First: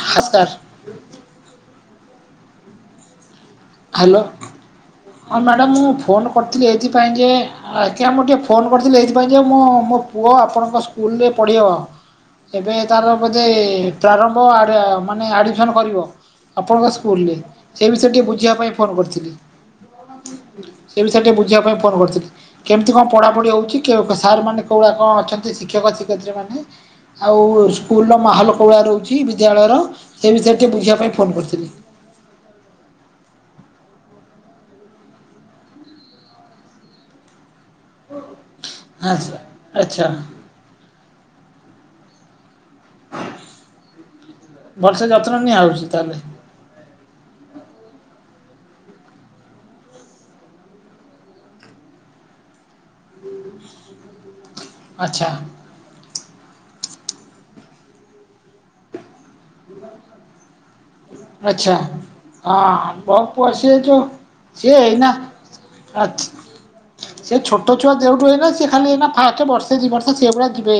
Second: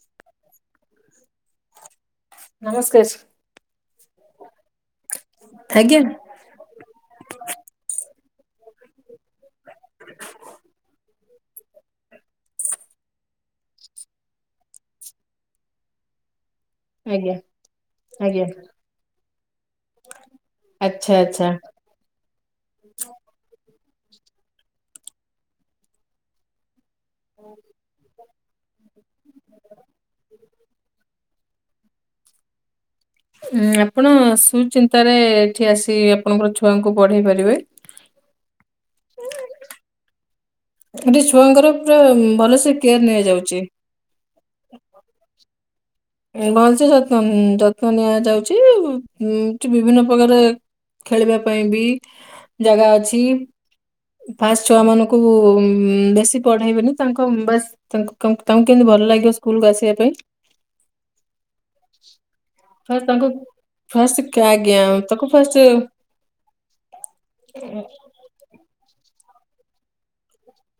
ହଁ ସାରେ। ନମସ୍କାର ସାରେ। ହ୍ୟାଲୋ ହଁ ମ୍ୟାଡ଼ାାମ ମୁଁ ଆଜ୍ଞା। ଫୋନ୍ କରିଥିଲି ଏଇଥିପାଇଁ ଯେ ଆଜ୍ଞାମ ମୁଁ ଫୋନ୍ କରିଥିଲି ଏଇଥି ପାଇଁ ଯେ ମୁଁ ମୋ ପୁଅ ଆପଣଙ୍କ ସ୍କୁଲରେ ପଢ଼ିବ ସେଇ ପାଇଁ ତାର ଏ ପ୍ରାରମ୍ଭ ମାନେ ଆଡମିସନ କରିବ। ଆପଣଙ୍କ ଆଜ୍ଞା ସ୍କୁଲରେ ସେ ବିଷୟରେ ଟିକେ ଆଜ୍ଞା ବୁଝିବା ପାଇଁ ଫୋନ୍ କରିଥିଲି। ସେ ଆଚ୍ଛା ବିଷୟରେ ଟିକେ ଆଚ୍ଛା ବୁଝିବା ପାଇଁ ଫୋନ କରିଥିଲି କେମିତି କଣ ପଢାପଢି ହଉଛି? ସାର୍ ମାନେ କଉରା କଣ ଅଛନ୍ତି ଶିକ୍ଷକ ଶିକ୍ଷୟତ୍ରୀ ମାନେ। ଆଉ ସ୍କୁଲର ମାହଲ କଉଁଳିଆ ଆଉ ସ୍କୁଲର ମହଲୋକ ଗୁଡ଼ା ରହୁଛି ବିଦ୍ୟାଳୟର ସେ ବିଷୟରେ ଟିକେ ବୁଝିବା ପାଇଁ ଫୋନ କରି ଲି ଉଁ ଆପଣ ସୁଚିନ୍ତାରେ ଏଠି ଆସି ଆପଣଙ୍କର ଛୁଆଙ୍କୁ ବଢେଇ ପାରିବେ। ଆଛା ଆଛା। ସେଠି ଛୁଆଙ୍କର ପୁରାବରେସେ ଭଲେସେ ଯତ୍ନ ନିଆହଉଛି ତାହେଲେ ଭଲସେ ଯତ୍ନ ଯତ୍ନ ନିଆଯାଉଛି ବିଭିନ୍ନ ପ୍ରକାରେ ଖେଳିବା ପାଇଁ ବି ଜାଗା ଅଛି। ବାସ୍ ଛୁଆ ମାନଙ୍କୁ ଆଚ୍ଛା ବେଶୀ ପଢେଇବେନି ତାଙ୍କ ବା ତାଙ୍କୁ କେମତି ଭଲ ଲାଗିବ ସ୍କୁଲୁକୁ ଆସିବା ପାଇଁ। ଆଚଛା ହଁ ଫାଷ୍ଟ ତାଙ୍କୁ ବହୁତ ପସିଯାଇଛ ଫାଷ୍ଟ ସିଏ ଆଜ୍ଞା ଏଇ ନା ତାକୁ ଫାଷ୍ଟ ଆାଛାସିଏ ଛୋଟ ଛୁଆ ଦେଉଠୁଏନା ସିଏ ଖାଲି ନା ଫାଷ୍ଟେ ବର୍ଷେ ଦି ବର୍ଷ ସେ ଭଳିଆ ଯିବେ।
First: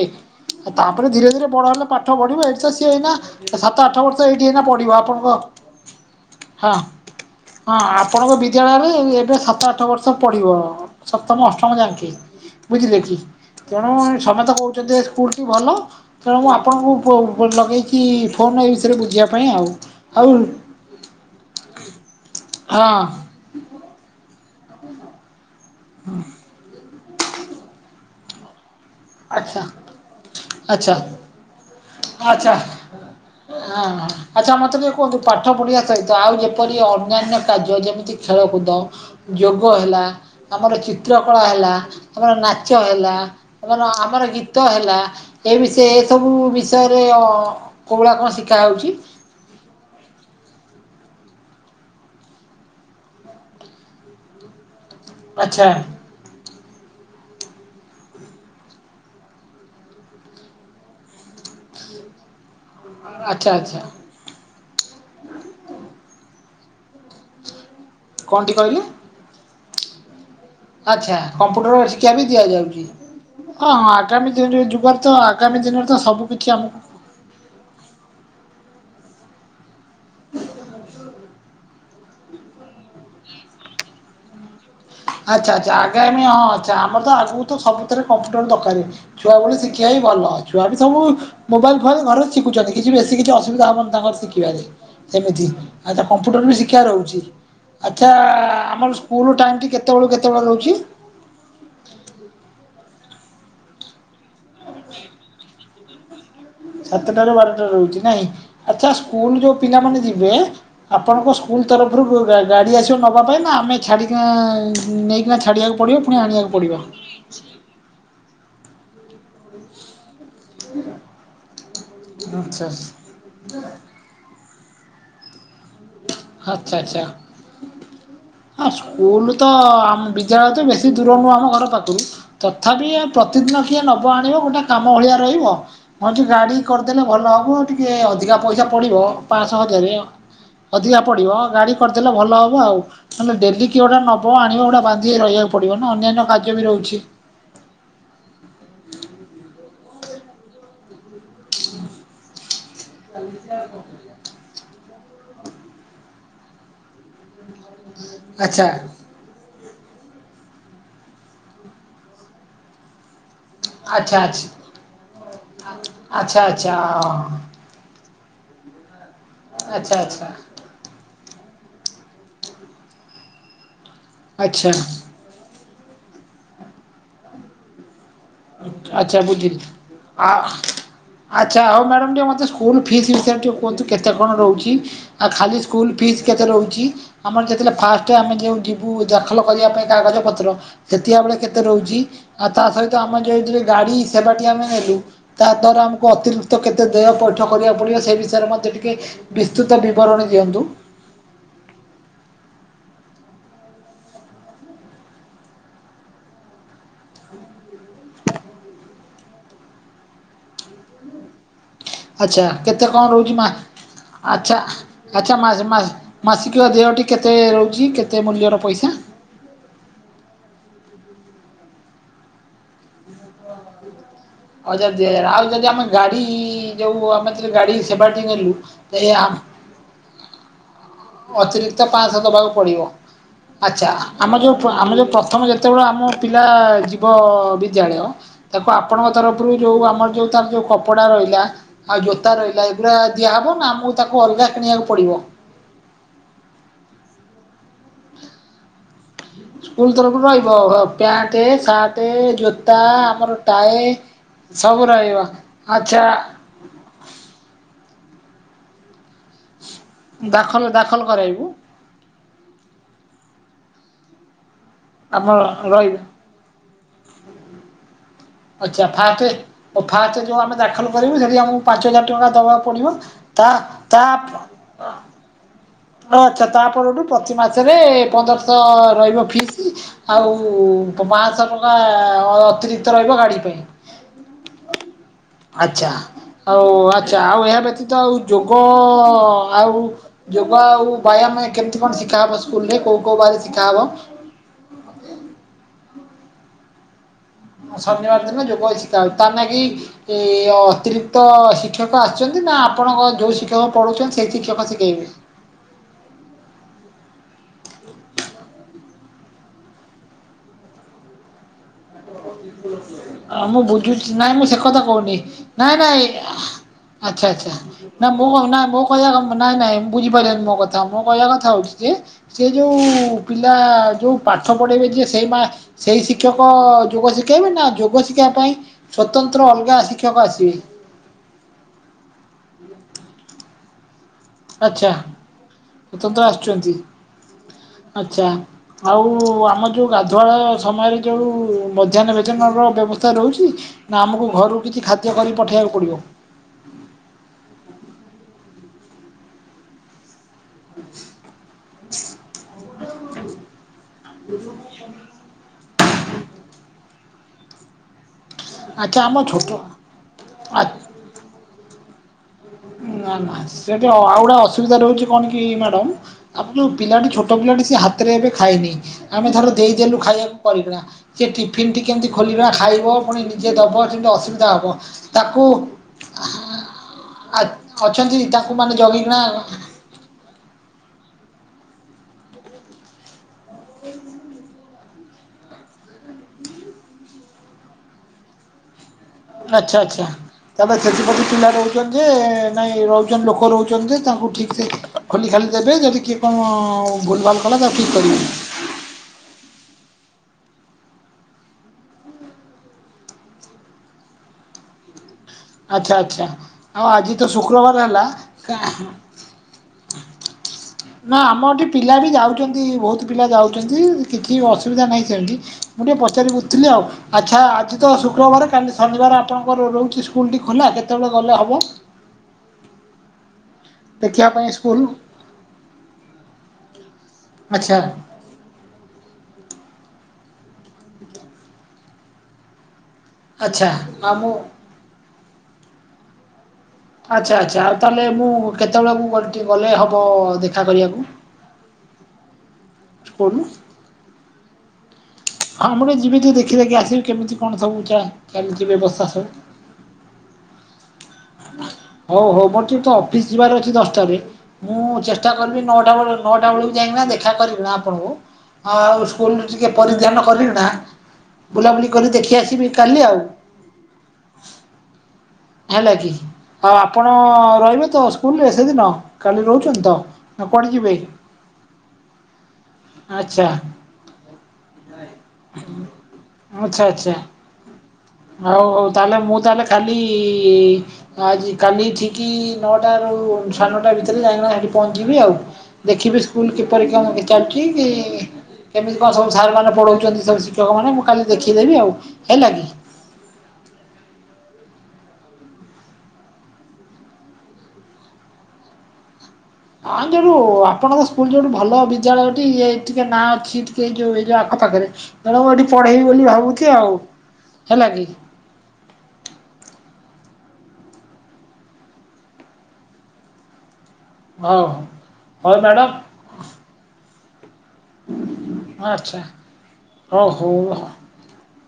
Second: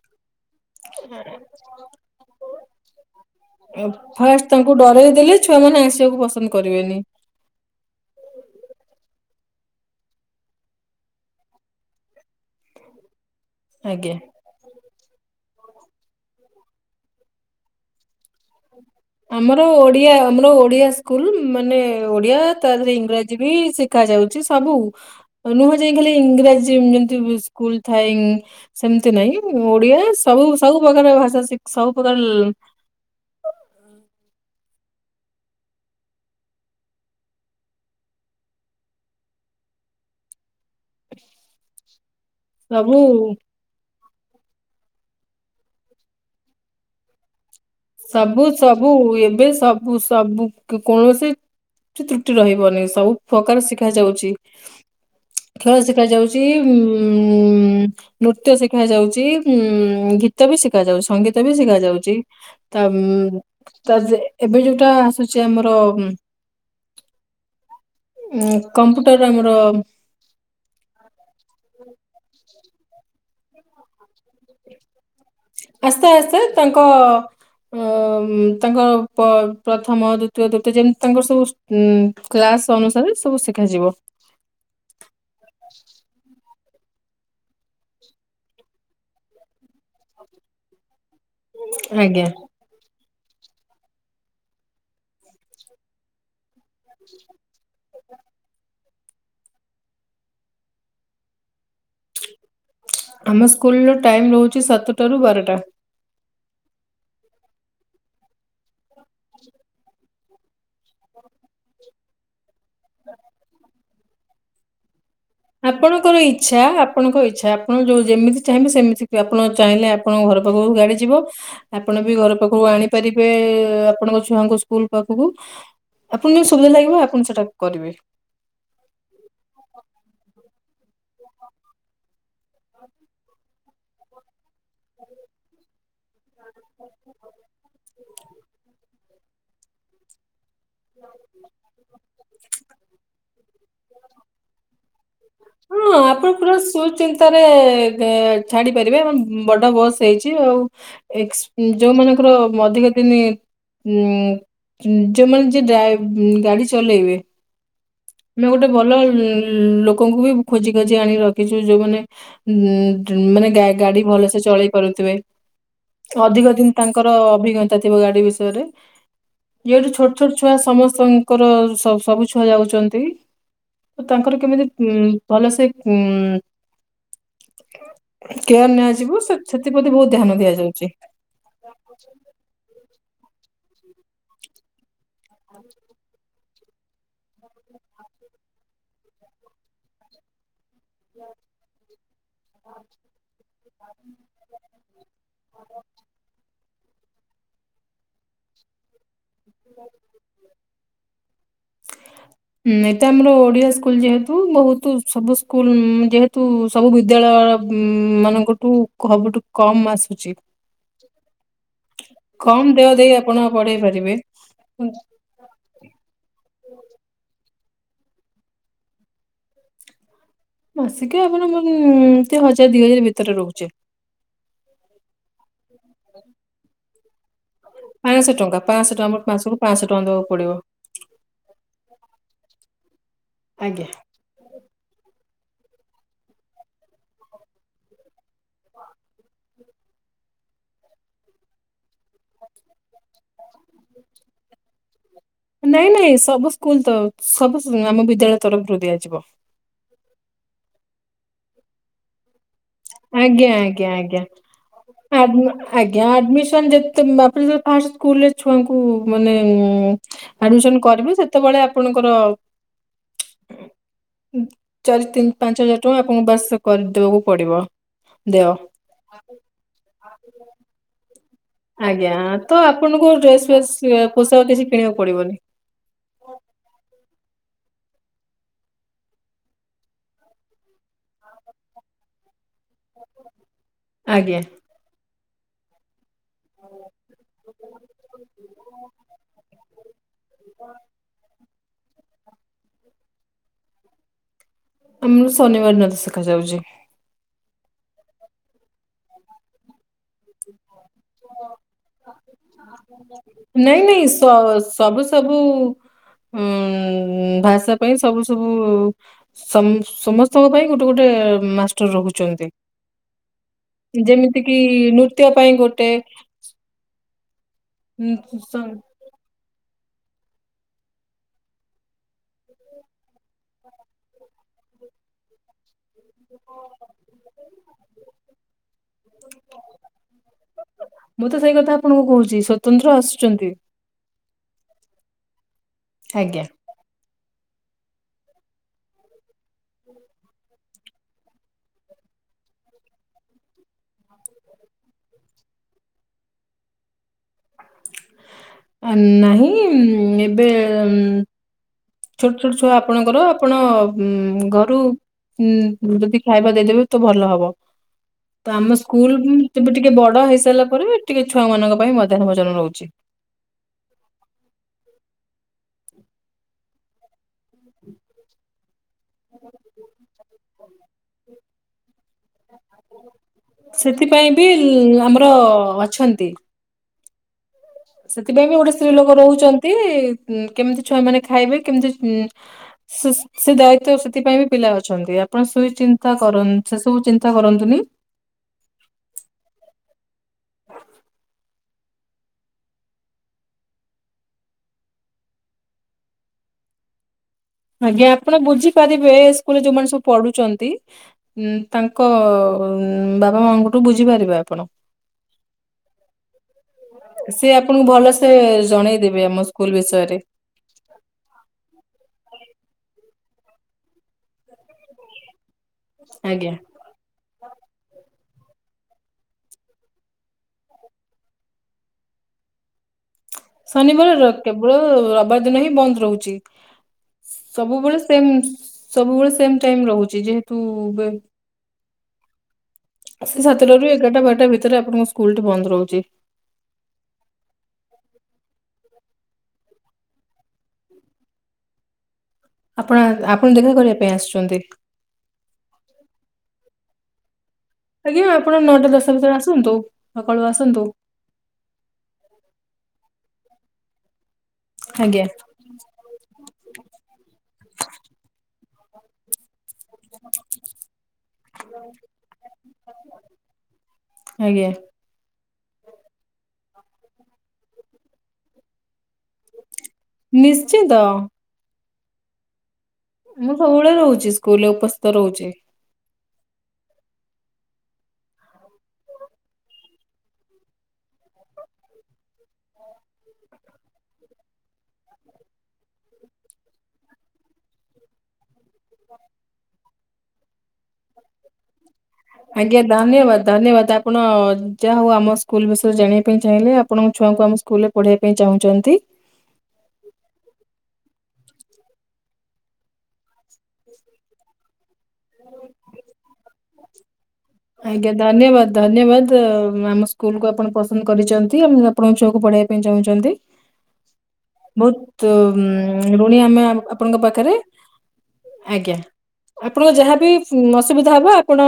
ଆଉ ତାପରେ ଧୀରେ ଧୀରେ ବଡ ହେଲେ ପାଠଢିବ ଏଇଠି ତ ସିଏ ହେଇନା। ସାତ ଆଠ ବର୍ଷ ଏଇଠି ଫାଷ୍ଟ ହେନା ତାଙ୍କୁ ପଡିବ ଡରେଇ ଆପଣଙ୍କ ଦେଲେ ଛୁଆମାନେ ଆସିବାକୁ ପସନ୍ଦ ହଁ। କରିବେନି ହଁ ଆପଣଙ୍କ ବିଦ୍ୟାଳୟରେ ଏବେ ସାତ ଆଠ ବର୍ଷ ପଢିବ। ସପ୍ତମ ଅଷ୍ଟମ ଯାଙ୍କେ ବୁଝିଲେ କି? ତେଣୁ ଆଜ୍ଞା। ସମେତେ କହୁଛନ୍ତି ଏ ସ୍କୁଲଟି ଭଲ। ତେଣୁ ମୁଁ ଆପଣଙ୍କୁ ଲଗେଇଚି ଆମର ଓଡିଆ ଆମର ଓଡିଆ ସ୍କୁଲ ମାନେ ଓଡିଆ ତା ହଁ ଦେହରେ ଇଂରାଜୀ ବି ଶିଖା ଯାଉଚି। ସବୁ ନୁହଁ ଯାଇ ଖାଲି ଇଂରାଜୀ ଯେମତି ସ୍କୁଲ ଥାଏ। ସେମିତି ନାହିଁ ଆଚ୍ଛା ଓଡିଆ ସବୁ ସବୁ ଆଚ୍ଛା ପ୍ରକାର ଭାଷା ସିକ ସବୁ ପ୍ରକାର ଆଚ୍ଛା। ହଁ ହଁ ଆଛା ମତେ କୁହନ୍ତୁ କୁହନ୍ତୁ ପାଠ ପଢିବା ସହିତ ଆଉ ଯେପରି ଅନ୍ୟାନ୍ୟ କାର୍ଯ୍ୟ ଯେମିତି ଖେଳକୁଦ ଯୋଗ। ହେଲା ଆମର ଚିତ୍ର କଳା ହେଲା ଆମର ନାଚ ସବୁ ହେଲା। ଆମର ଆମର ଗୀତ ହେଲା ଏ ବିଷୟ ଏ ସବୁ ବିଷୟରେ ଅ କୋଉଗୁଡା କଣ ସବୁ ଶିଖା ହଉଛି? ସବୁ ଏବେ ସବୁ ସବୁ କୌଣସି ସେ ତ୍ରୁଟି ରହିବନି ସବୁ ପ୍ରକାର ଶିଖା ଯାଉଚି।। ଆଚ୍ଛା ଖେଳ ଶିଖ ଯାଉଚି ଉଁ। ନୃତ୍ୟ ଶିଖା ଯାଉଚି ଉଁ ଗୀତ ବି ଶିଖା ଯାଉଚି ସଙ୍ଗୀତ ବି ଶିଖ ଯାଉଚି। ଆଚ୍ଛା ଆଚ୍ଛା ତା ଏବେ ଯୋଉଟା ଆସୁଛି ଆମର ଉଁ କଣଟି କମ୍ପ୍ୟୁଟର ଆମର ଆଛା କମ୍ପୁଟର ଶିକ୍ଷା ବି ଦିଆଯାଉଚି। ହଁ ହଁ। ଆଗାମୀ ଦିନରେ ଯୁଗରେ ତ ଆଗାମୀ ଦିନରେ ତ ଆସ୍ତେ ସବୁ ଆସ୍ତେ କିଛି ତାଙ୍କ ଆମକୁ ଅ ତାଙ୍କ ପ ପ୍ରଥମ ଦ୍ଵିତୀୟ ତୃତୀୟ ଯେମିତି ତାଙ୍କର ସବୁ ଉଁ କ୍ଲାସ ଅନୁସାରେ ସବୁ ଶିଖାଯିବ। ଆଚ୍ଛା ଆଚ୍ଛା ଆଗାମୀ ହଁ ଆଛା ଆମର ତ ଆଗକୁ ତ ସବୁଥିରେ କମ୍ପ୍ୟୁଟର ଦରକାର। ଛୁଆ ବେଳୁ ଶିଖିବା ହି ଭଲ। ଛୁଆ ବି ସବୁ ମୋବାଇଲ ଭଲ ଘରେ ଆଜ୍ଞା ଶିଖୁଛନ୍ତି କିଛି ବି କିଛି ଅସୁବିଧା ହବନି ତାଙ୍କର ଶିଖିବାରେ। ସେମିତି ଆ କମ୍ପ୍ୟୁଟର ରେ ବି ଶିକ୍ଷା ରହୁଚି। ଆଚ୍ଛା ଆମର ସ୍କୁଲ ଟାଇମ୍ଟି କେତେବେଳୁ କେତେବେଳେ ରହୁଛି। ଆମ ସ୍କୁଲର ଟାଇମ ରହୁଛି ସାତଟାରୁ ବାରଟା। ସାତଟ ର ବାରଟା ରହୁଛି ନାହିଁ। ଆଚ୍ଛା ସ୍କୁଲ ଯୋଉ ପିଲାମାନୋନ ଯିବେ ଆପଣଙ୍କ ସ୍କୁଲ ତରଫରୁ ଗୋ ଗାଆସ ନ ଆମେ ଛାଡି ନେଇ ଆପଣଙ୍କର ଇଚ୍ଛା ଆପଣଙ୍କ ଇଛା। ଆପଣ ଯୋଉ ଯେମିତି ଚାହିଁବେ ସେମିତି ଆପଣ ଚାହିଁଲେ ଆପଣଙ୍କ ଘର ପାଖକୁ ଗାଡି ଯିବ ଆପଣ ବି ଘର ଆଚ୍ଛା ପାଖକୁ ଆଣିପାରିବେ। ଆପଣଙ୍କ ଛୁଆଙ୍କୁ ବୁନ ପାଖକୁ। ଆପଣଙ୍କୁ ଯୋଉ ସୁବିଧା ଆଛା ଲାଗିବ ଆଛା ଆପଣ ସେଟା କରିବେ ହଁ ସ୍କୁଲ ତ ଆମ ବିଦ୍ୟାଳୟ ତ ବେଶୀ ଦୂର ନୁହଁ। ଆମ ଘର ପାଖରୁ ତଥାପି ପ୍ରତିଦିନ କିଏ ନେ ଆଣିବ ଗୋଟେ କାମ ଭଳିଆ ରହିବ କଣ ଗାଡି କରିଦେଲେ ଭଲ ହବ ଟିକେ ଅଧିକା ପଇସା ପଡିବ। ପାଞ୍ଚ ଶହ ହଜାରେ। ଅଧିକା ପଡ଼ିବ ଗାଡ଼ି କରିଦେଲେ ଭଲ ହବ ଆଉ। ନହେଲେ ଡେଲି କିଏ ଗୋଟା ନବ ଆଣିବ ଗୋଟା ବାନ୍ଧି ହେଇକି ରହିବାକୁ ପଡ଼ିବ। ନା ହଁ ଅନ୍ୟାନ୍ୟ ଆପଣ କାର୍ଯ୍ୟ ପୁରା ବି ରହୁଛି। ସୁଚିନ୍ତାରେ ଛାଡି ପାରିବେ। ଆମ ବଡ ବସ୍ ହେଇଛି ଆଉ ଏକସ ଯୋଉମାନଙ୍କର ଅଧିକ ଦିନି ଉ ଯୋଉମାନେ ଯେ ଡା ଗାଡି ଚଲେଇବେ। ଆମେ ଆଚ୍ଛା ଗୋଟେ ଭଲ ଉଁ ଲୋକଙ୍କୁ ବି ଖୋଜି ଖୋଜି ଆଣି ରଖିଚୁ। ଯୋଉମାନେ ଉ ମାନେ ଗାଡି ଆଚ୍ଛା ଭଲସେ ଚଳେଇ ପାରୁଥିବେ। ଆଚ୍ଛା ଆଚ୍ଛା ଅଧିକ ଦିନ ଆଚ୍ଛା ତାଙ୍କର ହଁ ଅଭିଜ୍ଞତା ଥିବ ଗାଡି ବିଷ ୟାଠୁ ଆଚ୍ଛା ଛୋଟ ଆଚ୍ଛା। ଛୋଟ ଛୁଆ ସମସ୍ତଙ୍କର ସବୁ ଛୁଆ ଯାଉ ତି ତାଙ୍କର କେମିତି ଆଚ୍ଛା ଉଁ ଭଲସେ ହୁଁ। ଆଚ୍ଛା ବୁଝିଲି ଧ୍ୟାନ ଆ ଦିଆଯାଉଛି ଆଚ୍ଛା ହଉ ମ୍ୟାଡ଼ ଟିକେ ମତେ ସ୍କୁଲ [unintelligible] ଟିଉସନ କେତେ କଣ ରହୁଚି। ଖାଲି ସ୍କୁଲ ଫିସ କେତେ ରହୁଛି ଆମର ଯେତେବେଳେ ଫାଷ୍ଟ ଆମେ ଯୋଉ ଯିବୁ ଦାଖଲ କରିବା ପାଇଁ କାଗଜ ପତ୍ର। ସେଠିଆ ବେଳେ କେତେ ରହୁଚି। ଆଉ ତା ସହିତ ଆମ ଯୋଉ ଯିଏ ଗାଡି ସେବାଟି ନେଲୁ। ତା ଦ୍ଵାରା ଆମକୁ ଅତିରିକ୍ତ କେତେ ଦେଅ ପଇଠ କରିବାକୁ ପଡିବ। ସେ ବିଷୟରେ ମତେ ଟିକେ ବିସ୍ତୃତ ବିବରଣୀ ଦିଅନ୍ତୁ। ହୁଁ ଏଇଟା ଆମର ଓଡିଆ ସ୍କୁଲ ଯେହେତୁ ବହୁତୁ ସବୁ ସ୍କୁଲ ଉଁ ଯେହେତୁ ସବୁ ବିଦ୍ୟାଳୟ ଳୟ ଉଁ ମାନଙ୍କଠୁ କମ ସବୁଠୁ କମ୍ ଆସୁଛି। ଆଚ୍ଛା କମ କେତେ ଦେୟ କଣ ଦେଇ ରହୁଛି ଆପଣ ମା ପଢେଇ ପାରିବେ ଆଚ୍ଛା ଆଚ୍ଛା ମାସ ମାସ ମାସିକ ଦେୟଟି କେତେ ରହୁ ଜି କେତେ ମୂଲ୍ୟର ପଇସା? ମାସିକିଆ ଆପଣଙ୍କ ଉଁ ଏମତି ହଜାର ଦି ହଜାର ଭିତରେ ରହୁଛି। ହଜାରେ ଦିହଜାରେ ଆଉ ଯଦି ଆମେ ଗାଡି ଇ ଯୋଉ ଆମେ ଗାଡି ସେବାଟି ପାଞ୍ଚଶହ କରିବୁ ଟଙ୍କା ପାଞ୍ଚଶହ ତ ଟଙ୍କା ଆମର ଏଇୟା ମାସକୁ ପାଞ୍ଚଶହ ଟଙ୍କା ଦବାକୁ ପଡିବ ଅତିରିକ୍ତ ପାଞ୍ଚଶହ ଦବାକୁ ପଡିବ ଆଜ୍ଞା। ଆଚ୍ଛା ଆମ ଯୋଉ ଆମେ ଯୋଉ ପ୍ର ପ୍ରଥମେ ଯେତେବେଳେ ଆମ ପିଲା ଯିବ ବିଦ୍ୟାଳୟ ତାକୁ ଆପଣଙ୍କ ତରଫରୁ ଯୋଉ ଆମର ଯୋଉ ତାର ଯୋଉ କପଡା ରହିଲା ଆଉ ଜୋତା ରହିଲା ଏଗୁରା ଦିଆହବ ନା ଆମକୁ ତାକୁ ଅଲଗା କିଣିବାକୁ ପଡିବ? ନାଇଁ ନାଇଁ ସବୁ ସ୍କୁଲ ତ ସବୁ ଆମ ବିଦ୍ୟାଳୟ ତରଫରୁ ଦିଆଯି ସ୍କୁଲ ତରଫରୁ ରହିବ ପ୍ୟାଣ୍ଟ୍ ସାର୍ଟ ତା ଆମର ଆଜ୍ଞା ଟାଏ ଆଜ୍ଞା ଆଜ୍ଞା। ସବୁ ରହିବ ଆଡ୍ ଆଚ୍ଛା ଆଜ୍ଞା ଆଡମିସନ ଯେତେ ମୋତେ ତ ଫାଷ୍ଟ ସ୍କୁଲ୍ ରେ ଛୁଆଙ୍କୁ ମାନେ ଉଁ ଦାଖଲ ଆଡମିସନ ଦାଖଲ କରିବୁ କରାଇବୁ ସେତେବେଳେ ଆପଣଙ୍କର ଚାରି ତିନି ଆମର ପାଞ୍ଚ ହଜାର ରହିବ ଟଙ୍କା ଆପଣଙ୍କୁ ବାସ କରିଦବାକୁ ପଡିବ। ଦେୟ। ଆଛା ଫାଷ୍ଟେ ଓ ଫାଷ୍ଟେ ଯୋଉ ଆମେ ଦାଖଲ କରିବୁ ସେଠି କୁ ପାଞ୍ଚ ହଜାର ଆଜ୍ଞା ଟଙ୍କା ତ ଦବାକୁ ପଡିବ ଆପଣଙ୍କୁ ଡ୍ରେସ ତା ଫ୍ରେସ୍ ତା ପୋଷାକ କିଛି କିଣିବାକୁ ପଡିବନି ହ ଆଛା ତା ପରଠୁ ପ୍ରତି ମାସରେ ରେ ପନ୍ଦରଶହ ରହିବ ଫିସ୍ ଆଉ ପାଞ୍ଚଶହ ଟଙ୍କା ଅ ଅତିରିକ୍ତ ରହିବ ଗାଡି ପାଇଁ ଆଜ୍ଞା। ଆଚ୍ଛା। ଆଉ ଆଚ୍ଛା ଆଉ ଏହା ବ୍ୟତୀତ ଆଉ ଯୋଗ ଆଉ ଯୋ ଆଉ ବ୍ୟାୟାମେ କେମିତି କଣ ଶିଖା ହବ ସ୍କୁଲ ରେ କୋଉ କୋଉ ବାର ଶିଖାହବ। ଆମର ଶନିବାର ଦିନ ଶିଖାଯାଉଛି। ଶନିବାର ଦିନ ଯୋଗ ଶିଖା ହଉଛି ତ ନାଗି ଇ ଅତିରିକ୍ତ ଶିକ୍ଷକ ଆସି ନାଇଁ ନାଇଁ ସେଇ ସ ଶିକ୍ଷକ ସବୁ ଶିଖେଇବେ? ସବୁ ଉ ଉ ଭାଷା ପାଇଁ ସବୁ ସବୁ ସମ୍ ସମସ୍ତଙ୍କ ପାଇଁ ଗୋଟେ ଗୋଟେ ମାସ୍ ଆ ମୁଁ ବୁଝୁଛି ନାଇଁ ଯେମିତି ମୁଁ ସେ କିି କଥା କହୁନି ନୃତ୍ୟ ପାଇଁ ନାଇଁ ଗୋଟେ ନାଇଁ ଆ ଆଚ୍ଛା ଆଚ୍ଛା ନା ମୁଁ ଉଁ, କ ନା ସ- ମୁଁ କହିବା କତ ନାଇଁ ନାଇଁ ମୁଁ ବୁଝିପାରିଲେନି ମୋ କଥା ମୋ କହିବା କଥା ହଉଛି ଯେ ସେ ଯୋଉ ପିଲା ଯୋଉ ପା ପାଠ ପଢ଼େଇବେ ଯିଏ ସେଇ ମା ସେଇ ଶିକ୍ଷକ ଯୋଗ ଶିଖାଇବେ ନା ଯୋଗ ଶିଖିବା ପାଇଁ ସ୍ୱତନ୍ତ୍ର ଅଲଗା ଶିକ୍ଷକ ଆସିବେ। ମୁଁ ତ ସେଇ କଥା ଆପଣଙ୍କୁ କହୁଛି ସ୍ୱତନ୍ତ୍ର ଆସୁଛନ୍ତି। ଆଛା ସ୍ଵତନ୍ତ୍ର ଆଜ୍ଞା ଆସୁଛନ୍ତି। ଆଛା ଆଉ ଆମ ଯୋଉ ଗାଧୁଆଳ ସମୟରେ ଯୋଉ ମଧ୍ୟାହ୍ନ ଭୋଜନ ର ବ୍ୟବସ୍ତା ରହୁଛି ନା ଆମକୁ ଘରୁ କିଛି ଖାଦ୍ୟ କରି ପଠେଇବାକୁ ପଡିବ। ନାହିଁ ଉ ଏବେ ଏମ୍ ଛୋଟ ଛୋଟ ଛୁଆ ଆପଣଙ୍କର ଆପଣ ଉ ଘରୁ ଉ ଯଦି ଖାଇବା ଦେଇଦେବେ ତ ଭଲ ହବ। ତ ଆମ ଆଚ୍ଛା ସ୍କୁଲ ଛୋଟ ଉଁ ଟିକେ ବଡ ଆ ହେଇସାରିଲା ପରେ ଟିକେ ଛୁଆ ମାନଙ୍କ ପାଇଁ ମଧ୍ୟ ନା ନା ସେଠି ଅ ଆଉ ଗୁଟେ ଅସୁବିଧା ରହୁଛି। କଣ କି ମ୍ୟାଡ ଆପ ଯୋଉ ପିଲାଟି ଛୋଟ ପିଲାଟି ସେ ହାତରେ ଏବେ ଖାଇନି ଆମେ ଧର ଦେଇଦେଲୁ ଖାଇବାକୁ କରିକିଣା ଯେ ଟିଫିିନ ଟି କେମିତି ଖୋଲିବା ଖାଇବ ପୁଣି ନିଜେ ଦେବ ସେମିତି ସେଥିପାଇଁ ବି ଅସୁବିଧା ହେବ ଆମର ତାକୁ ଅଛନ୍ତି। ଆ ଅଛନ୍ତି ସେଥିପାଇଁ ତାଙ୍କୁ ବି ଗୋଟେ ମାନେ ସ୍ତ୍ରୀ ଲୋକ ଜଗିକିନା ରହୁଛନ୍ତି ଇ କେମିତି ଛୁଆ ମାନେ ଖାଇବେ କେମିତି ଇମ୍ ସେ ଦାୟିତ୍ୱ ସେଥିପାଇଁ ବି ପିଲା ଅଛ ଛନ୍ତି ଆପଣ ସୁଚିନ୍ତା କର ସେ ସବୁ ଚିନ୍ତା କରନ୍ତୁନି। ଆଛା ଆଛା ତାପାଖେ ପିଲା ରହୁ ର ଯେ ନାଇଁ ରହୁ ଲୋକ ରହୁଛନ୍ତି ତାଙ୍କୁ ଠିକ୍ ସେ ଖୋଲି ଖାଲି ଦେବେ ଯଦି କିଏ କଣ ଅ ଉ ଗୁଳନ। ଆଜ୍ଞା ଆପଣ ବୁଝିପାରିବେ ଏ ସ୍କୁଲରେ ଯୋଉମାନେ ସବୁ ପଢୁଛନ୍ ନ୍ତି ତାଙ୍କ ବାପା ମାଙ୍କଠୁ ବୁଝିପାରିବେ ଆପଣ। ଆଛା ଆଚ୍ଛା। ଆଉ ଆଜି ତ ସେ ଶୁକ୍ରବାର ଆପଣଙ୍କୁ ହେଲା ଭଲସେ କା ଜଣେଇଦେବେ ଆମ ସ୍କୁଲ ବିଷୟରେ ନା ଆମ ଏଠି ପିଲା ବି ଯାଉଛନ୍ତି ବହୁତ ପିଲା ଯାଉଛନ୍ତି କିଛି ଅସୁବିଧା ନାହିଁ ସେଠି ମୁଁ ଟିକେ ପଚାରି ଆଜ୍ଞା। ବୁଝୁଥିଲି ଆଉ ଆଚ୍ଛା ଆଜି ତ ସୁ ଶୁକ୍ରବାର କାଲି ଶନିବାର ଆପଣଙ୍କର ରହୁଛି ସ୍କୁଲଟି ଖୋଲା କେତେବେଳେ ଗଲେ ହବ? ଶନିବାର ପାଇଁ କେବଳ ସ୍କୁଲ ରବିବାର ଦିନ ହିଁ ବନ୍ଦ ରହୁଛି। ଆଚ୍ଛା ସବୁବେଳେ ସେମ ସବୁବେଳେ ସେମ ଟାଇମ ରହୁଛି ଯେହେତୁ ସେ ଆଚ୍ଛା ସାତଟ ରୁ ଆଉ ଏଗାରଟା ମୁଁ ବାରଟା ଭିତରେ ଆପଣଙ୍କ ସ୍କୁଲଟି ବନ୍ଦ ରହୁଛି। ଆଚ୍ଛା ଆଚ୍ଛା ଆଉ ତାହେଲେ ମୁଁ କେତେବେଳକୁକ ଗଲେ ହବ ଦେଖା କରିବାକୁ? ଆପଣ ସ୍କୁଲ ଆପଣ ଦେଖା କରିବା ପାଇଁ ଆସୁଛନ୍ତି? ମୁଁ ରେ ଟିକେ ଯିବି ତୁ ଦେଖିବା କି ଆସିବି କେମିତି କଣ ସବୁ ଆଜ୍ଞା ଆପଣ ଚାଲିଛି ନଅଟା ବ୍ୟବସ୍ଥା ଦଶଟା ଭିତରେ ଆସନ୍ତୁ। ସକାଳୁ ଆସନ୍ତୁ ସବୁ। ହଉ ହଉ ମୋର ତ ଅଫିସ ଯିବାର ଅଛି ଦଶଟାରେ। ମୁଁ ଆଜ୍ଞା ଚେଷ୍ଟା କରିବି ନଅଟା ବେଳ କୁ ନଅଟା ବେଳକୁ ଯାଇକିନା ଦେଖା କରିବି ନା ଆପଣଙ୍କୁ ଆଉ ସ୍କୁଲ ଟିକେ ପରିଧ୍ୟାନ କରିଇ ନା ବୁଲାବୁଲି କରି ଦେଖି ଆସିବି କାଲି ଆଉ। ଆଜ୍ଞା। ହେଲା କି ଆଉ ଆପଣ ରହିବେ ତ ସ୍କୁଲରେ ସେଦିନ କାଲି ରହୁଛନ୍ତି ତ? ନା କୁଆଡ଼େ ଯିବେ ନିଶ୍ଚିତ। ଆଚ୍ଛା ମୁଁ ସବୁବେଳେ ରହୁଛି ସ୍କୁଲରେ ଉପସ୍ଥିତ ରହୁଛି। ଆଛା ଆଚ୍ଛା। ହଉ ହଉ ତାହଲେ ମୁଁ ତାହେଲେ କାଲି ଆଜି କାଲି ଠିକ ନଅଟ ର ଆଉ ସାଢେ ନଅଟା ଭିତରେ ଯାଇକ ସେଠି ପହଞ୍ଚିବି ଆଉ। ଦେଖିବି ସ୍କୁଲ କିପରି କଣ ଚାଲିଛି ଇ କେମିତି କଣ ସବୁ ସାରମାନୋ ପଢ଼ାଉଛନ୍ତି ସବୁ ଶିକ୍ଷକମାନେ ମୁଁ କାଲି ଦେଖିଦେବି ଆଉ ହେଲା କି? ଆଜ୍ଞା ଧନ୍ୟବାଦ ଧନ୍ୟବାଦ ଆପଣ ଯାହା ହଉ ଆମ ସ୍କୁଲ ବିଷୟରେ ଜାଣିବା ପାଇଁ ଚାହିଁଲେ ଆପଣଙ୍କ ଛୁଆଙ୍କୁ ଆମ ସ୍କୁଲ ରେ ପଢେଇବା ପାଇଁ ଚାହୁଁଛନ୍ତି। ପୁଣି ଯୋଉଠି ଭଲ ବିଦ୍ୟାଳୟ ଟିକେ ନାଁ ଅଛି ଟିକେ ଏଉ ଯୋଉ ଆଖ ପାଖରେ ଧର ମୁଁ ଏଠିଢେଇବିଲି ଭାବୁଛି ଆଉ। ହେଲା କି ଆଜ୍ଞା ଧନ୍ୟବାଦ ଧନ୍ୟବାଦ ଆମ ସ୍କୁ ସ୍କୁଲ କୁ ଆପଣ ପସନ୍ଦ କରିଛନ୍ତି ଆ ଆପଣଙ୍କ ଛୁଆକୁ ପଢେଇବା ପାଇଁ ଚାହୁଁଛନ୍ତି। ହଉ ହଉ। ବହୁତ ହଉ ମ୍ୟାଡ଼ାମ ଋଣୀ ଆମେ ଆପଣଙ୍କ ପାଖରେ। ଆଜ୍ଞା ଆଚ୍ଛା ଆପଣଙ୍କ ହଉ ଯାହାବି ହଉ। ଅସୁବିଧା ହବ ଆପଣ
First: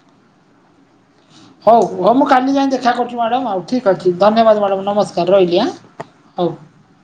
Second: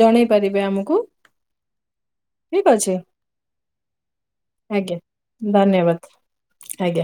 ଜଣେଇ ପାରିବେ ଆମକୁ। ହ। ହଉ ହଉ ମୁଁ କାଲି ଠିକ ଯାଇଏ ଦେଖା ଅଛି କରୁଛି ମ୍ୟାଡ଼ାମ୍ ଆଉ ଠିକ୍ ଅଛି ଧନ୍ୟବାଦ ମ୍ୟାଡ଼ାମ୍ ଆଜ୍ଞା ନମସ୍କାର ରହିଲି ଆ। ଧନ୍ୟବାଦ ହଉ। ଆଜ୍ଞା